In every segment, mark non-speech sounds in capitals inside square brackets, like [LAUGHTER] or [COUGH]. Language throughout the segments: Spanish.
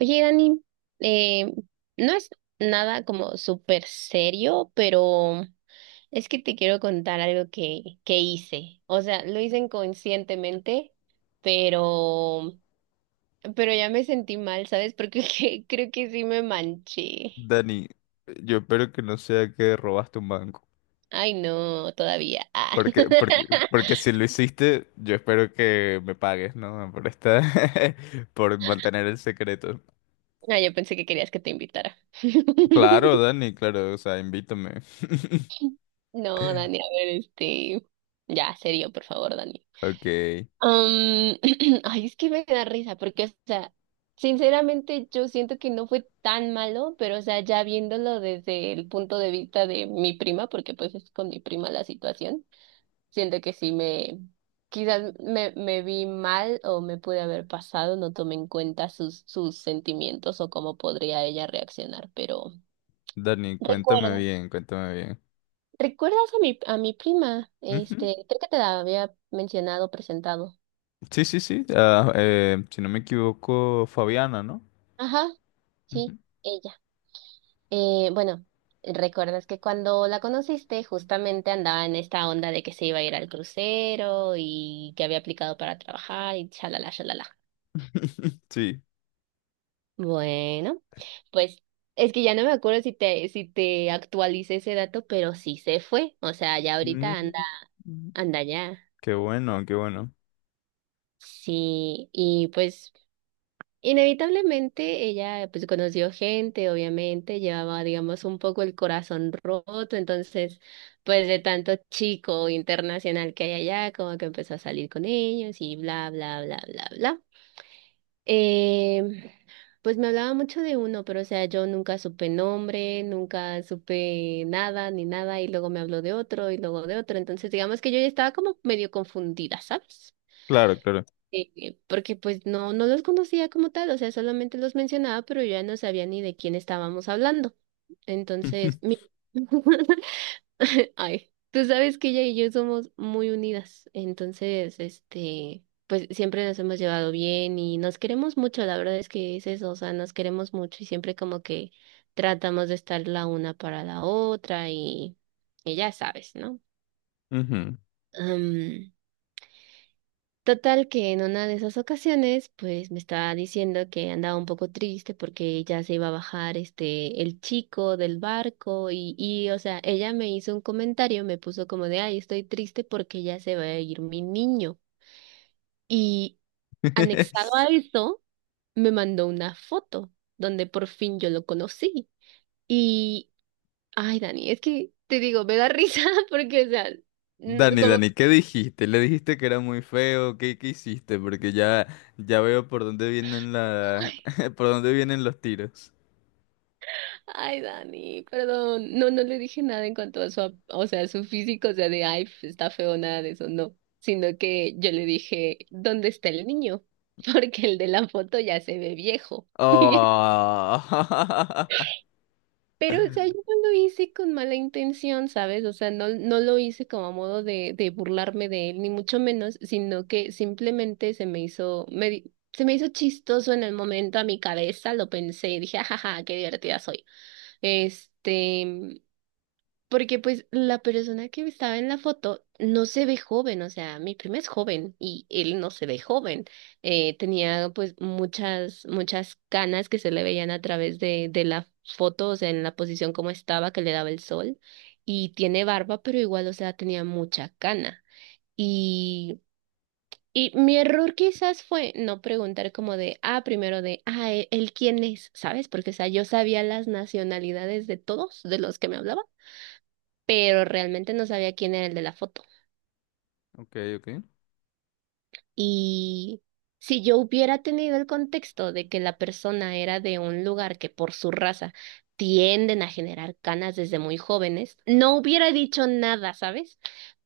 Oye, Dani, eh, no es nada como súper serio, pero es que te quiero contar algo que hice. O sea, lo hice inconscientemente, pero, pero ya me sentí mal, ¿sabes? Porque [LAUGHS] creo que sí me manché. Dani, yo espero que no sea que robaste un banco. Ay, no, todavía. Ah. [LAUGHS] Porque si lo hiciste, yo espero que me pagues, ¿no? Por esta, [LAUGHS] por mantener el secreto. Ah, yo pensé que querías que te invitara. Claro, [LAUGHS] Dani, claro, o sea, invítame. [LAUGHS] No, Dani, a ver, ya, serio, por favor, Dani. Ok, Um, [CLEARS THROAT] ay, es que me da risa, porque, o sea, sinceramente yo siento que no fue tan malo, pero, o sea, ya viéndolo desde el punto de vista de mi prima, porque pues es con mi prima la situación, siento que sí me, quizás me vi mal o me pude haber pasado, no tomé en cuenta sus sentimientos o cómo podría ella reaccionar, pero Dani, cuéntame recuerda, bien, cuéntame bien. ¿recuerdas a a mi prima? Ujú. Este, creo que te la había mencionado, presentado. Sí, sí, sí. Ah, si no me equivoco, Fabiana, ¿no? Ajá, sí. Ujú. Bueno, recuerdas que cuando la conociste justamente andaba en esta onda de que se iba a ir al crucero y que había aplicado para trabajar y chalala, chalala. [LAUGHS] Sí. Bueno, pues es que ya no me acuerdo si te actualicé ese dato, pero sí se fue. O sea, ya ahorita Mm. Anda ya. Qué bueno, qué bueno. Sí, y pues inevitablemente ella pues conoció gente, obviamente, llevaba digamos un poco el corazón roto, entonces pues de tanto chico internacional que hay allá, como que empezó a salir con ellos y bla, bla, bla, bla, bla. Eh, pues me hablaba mucho de uno, pero o sea, yo nunca supe nombre, nunca supe nada ni nada y luego me habló de otro y luego de otro, entonces digamos que yo ya estaba como medio confundida, ¿sabes? Claro, claro. Porque pues no los conocía como tal, o sea, solamente los mencionaba, pero yo ya no sabía ni de quién estábamos hablando. Entonces, [LAUGHS] [LAUGHS] ay, tú sabes que ella y yo somos muy unidas, entonces, este, pues siempre nos hemos llevado bien y nos queremos mucho, la verdad es que es eso, o sea, nos queremos mucho y siempre como que tratamos de estar la una para la otra y ya sabes, ¿no? Ujú. Total que en una de esas ocasiones, pues me estaba diciendo que andaba un poco triste porque ya se iba a bajar este el chico del barco y o sea, ella me hizo un comentario, me puso como de, ay, estoy triste porque ya se va a ir mi niño. Y anexado [LAUGHS] a eso, me mandó una foto donde por fin yo lo conocí. Y, ay, Dani, es que te digo, me da risa [LAUGHS] porque, o sea, Dani, como... Dani, ¿qué dijiste? ¿Le dijiste que era muy feo? ¿Qué hiciste? Porque ya, ya veo por dónde vienen la, [LAUGHS] por dónde vienen los tiros. Ay, Dani, perdón. No le dije nada en cuanto a su, o sea, su físico, o sea, de, ay, está feo, nada de eso, no. Sino que yo le dije, ¿dónde está el niño? [LAUGHS] Porque el de la foto ya se ve viejo. [LAUGHS] Oh. [LAUGHS] Pero, o sea, yo no lo hice con mala intención, ¿sabes? O sea, no lo hice como a modo de burlarme de él, ni mucho menos, sino que simplemente se me hizo, se me hizo chistoso en el momento a mi cabeza, lo pensé y dije, ajaja, qué divertida soy. Este, porque pues la persona que estaba en la foto no se ve joven, o sea, mi prima es joven y él no se ve joven. Tenía pues muchas canas que se le veían a través de la foto, o sea, en la posición como estaba, que le daba el sol. Y tiene barba, pero igual, o sea, tenía mucha cana. Y, y mi error quizás fue no preguntar como de, ah, primero de, ah, él quién es, ¿sabes? Porque, o sea, yo sabía las nacionalidades de todos de los que me hablaba pero realmente no sabía quién era el de la foto. Ok, ok. Y si yo hubiera tenido el contexto de que la persona era de un lugar que por su raza tienden a generar canas desde muy jóvenes, no hubiera dicho nada, ¿sabes?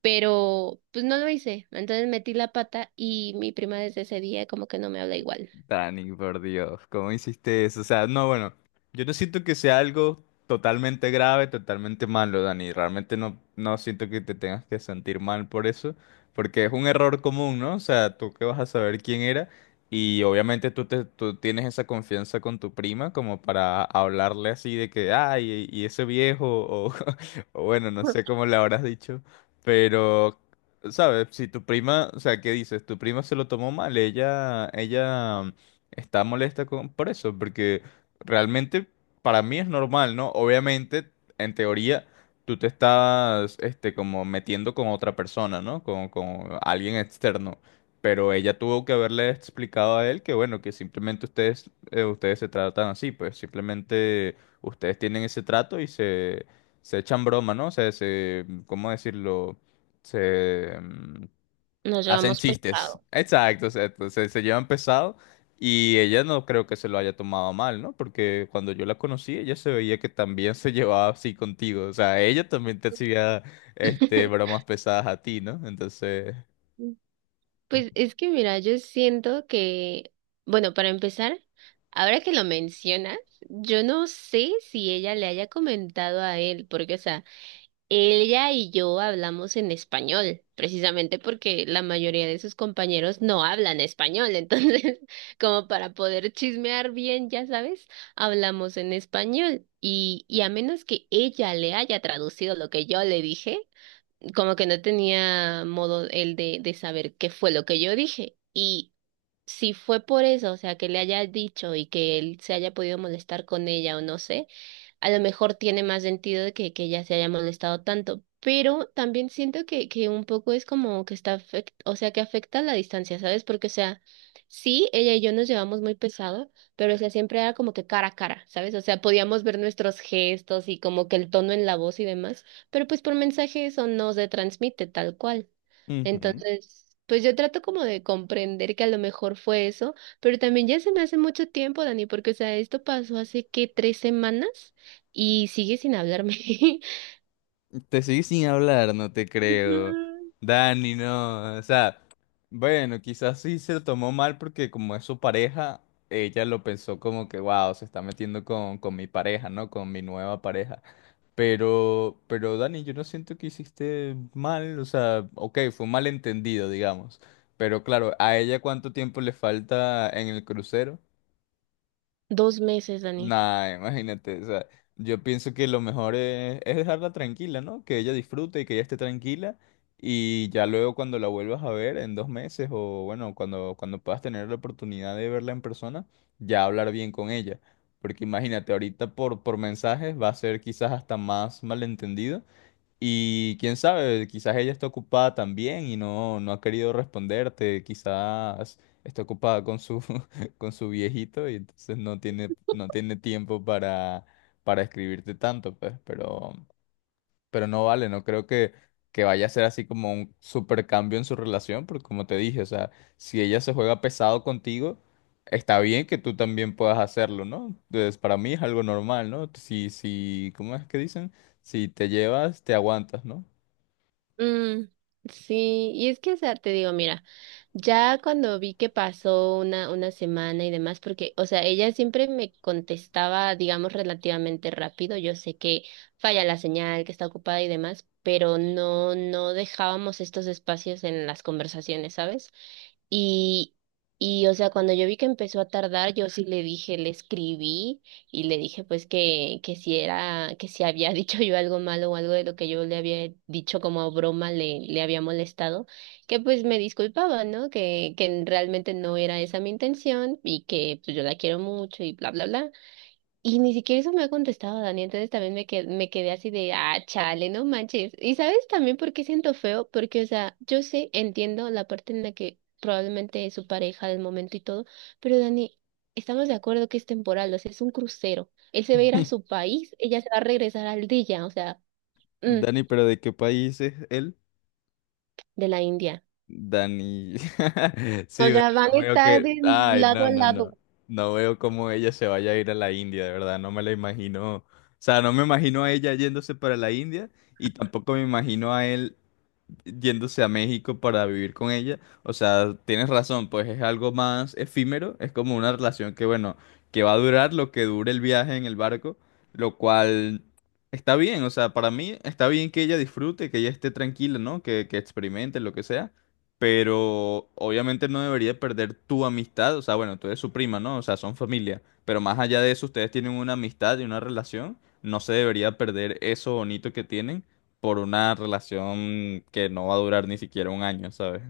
Pero pues no lo hice. Entonces metí la pata y mi prima desde ese día como que no me habla igual. Dani, por Dios, ¿cómo hiciste eso? O sea, no, bueno, yo no siento que sea algo totalmente grave, totalmente malo, Dani. Realmente no, no siento que te tengas que sentir mal por eso, porque es un error común, ¿no? O sea, tú que vas a saber quién era y obviamente tú, te, tú tienes esa confianza con tu prima como para hablarle así de que, ay, y ese viejo, o, [LAUGHS] o bueno, no sé [LAUGHS] cómo le habrás dicho, pero... ¿Sabes? Si tu prima, o sea, ¿qué dices? Tu prima se lo tomó mal, ella está molesta por eso, porque realmente para mí es normal, ¿no? Obviamente, en teoría, tú te estás, como metiendo con otra persona, ¿no? Con alguien externo. Pero ella tuvo que haberle explicado a él que, bueno, que simplemente ustedes se tratan así, pues simplemente ustedes tienen ese trato y se echan broma, ¿no? O sea, se, ¿cómo decirlo? Se Nos hacen llevamos chistes. pesado. Exacto, exacto. Se llevan pesado y ella no creo que se lo haya tomado mal, ¿no? Porque cuando yo la conocí, ella se veía que también se [LAUGHS] llevaba así contigo. O sea, ella también te hacía [LAUGHS] bromas pesadas a ti, ¿no? Entonces, Pues es que mira, yo siento que, bueno, para empezar, ahora que lo mencionas, yo no sé si ella le haya comentado a él, porque, o sea, ella y yo hablamos en español, precisamente porque la mayoría de sus compañeros no hablan español, [LAUGHS] entonces, como para poder chismear bien, ya sabes, hablamos en español. Y a menos que ella le haya traducido lo que yo le dije, como que no tenía modo él de saber qué fue lo que yo dije. Y si fue por eso, o sea, que le haya dicho y que él se haya podido molestar con ella o no sé, a lo mejor tiene más sentido de que ella se haya molestado tanto, pero también siento que un poco es como que está, o sea, que afecta la distancia, ¿sabes? Porque, o sea, sí, ella y yo nos llevamos muy pesado, pero, o sea, siempre era como que cara a cara, ¿sabes? O sea, podíamos ver nuestros gestos y como que el tono en la voz y demás, pero pues por mensaje eso no se transmite tal cual. ujú. Entonces... pues yo trato como de comprender que a lo mejor fue eso, pero también ya se me hace mucho tiempo, Dani, porque, o sea, esto pasó hace, ¿qué? ¿Tres semanas? Y sigue sin hablarme. [LAUGHS] Te seguí sin hablar, no te creo. Ujú. Dani, no. O sea, bueno, quizás sí se lo tomó mal porque como es su pareja, ella lo pensó como que, wow, se está metiendo con, mi pareja, ¿no? Con mi nueva pareja. Pero Dani, yo no siento que hiciste mal. O sea, ok, fue un malentendido, digamos. Pero claro, ¿a ella cuánto tiempo le falta en el crucero? Dos meses, Dani. Nah, imagínate, o sea, yo pienso que lo mejor es dejarla tranquila, ¿no? Que ella disfrute y que ella esté tranquila y ya luego cuando la vuelvas a ver en 2 meses o bueno, cuando puedas tener la oportunidad de verla en persona, ya hablar bien con ella. Porque imagínate, ahorita por mensajes va a ser quizás hasta más malentendido y quién sabe, quizás ella está ocupada también y no, no ha querido responderte, quizás está ocupada con su, [LAUGHS] con su viejito y entonces no tiene, no tiene tiempo para, escribirte tanto, pues, pero no vale, no creo que vaya a ser así como un super cambio en su relación, porque como te dije, o sea, si ella se juega pesado contigo, está bien que tú también puedas hacerlo, ¿no? Entonces, para mí es algo normal, ¿no? Si, si, ¿cómo es que dicen? Si te llevas, te aguantas, ¿no? Mm, sí, y es que, o sea, te digo, mira, ya cuando vi que pasó una semana y demás, porque, o sea, ella siempre me contestaba, digamos, relativamente rápido. Yo sé que falla la señal, que está ocupada y demás, pero no dejábamos estos espacios en las conversaciones, ¿sabes? Y, y, o sea, cuando yo vi que empezó a tardar, yo sí le escribí y le dije, pues, que si era, que si había [LAUGHS] dicho yo algo malo o algo de lo que yo le había dicho como broma le había molestado, que pues me disculpaba, ¿no? Que realmente no era esa mi intención y que pues yo la quiero mucho y bla, bla, bla. Y ni siquiera eso me ha contestado Dani, entonces también me quedé así de, ah, chale, no manches. Y sabes también por qué siento feo, porque, o sea, yo sé, entiendo la parte en la que probablemente es su pareja del momento y todo, pero Dani, estamos de acuerdo que es temporal, o sea, es un crucero. Él se va a ir a su [LAUGHS] país, ella se va a regresar al día, o sea, mm, Dani, pero ¿de qué país es él? de la India. Dani. [LAUGHS] O Sí, bueno, sea, van no a veo estar que... de Ay, lado no, a no, no. lado. No veo cómo ella se vaya a ir a la India, de verdad, no me la imagino. O sea, no me imagino a ella yéndose para la India y tampoco me imagino a él yéndose a México para vivir con ella. O sea, tienes razón, pues es algo más efímero, es como una relación que, bueno, que va a durar lo que dure el viaje en el barco, lo cual está bien, o sea, para mí está bien que ella disfrute, que ella esté tranquila, ¿no? Que experimente lo que sea. Pero obviamente no debería perder tu amistad, o sea, bueno, tú eres su prima, ¿no? O sea, son familia, pero más allá de eso, ustedes tienen una amistad y una relación, no se debería perder eso bonito que tienen por una relación que no va a durar ni siquiera un año, ¿sabes?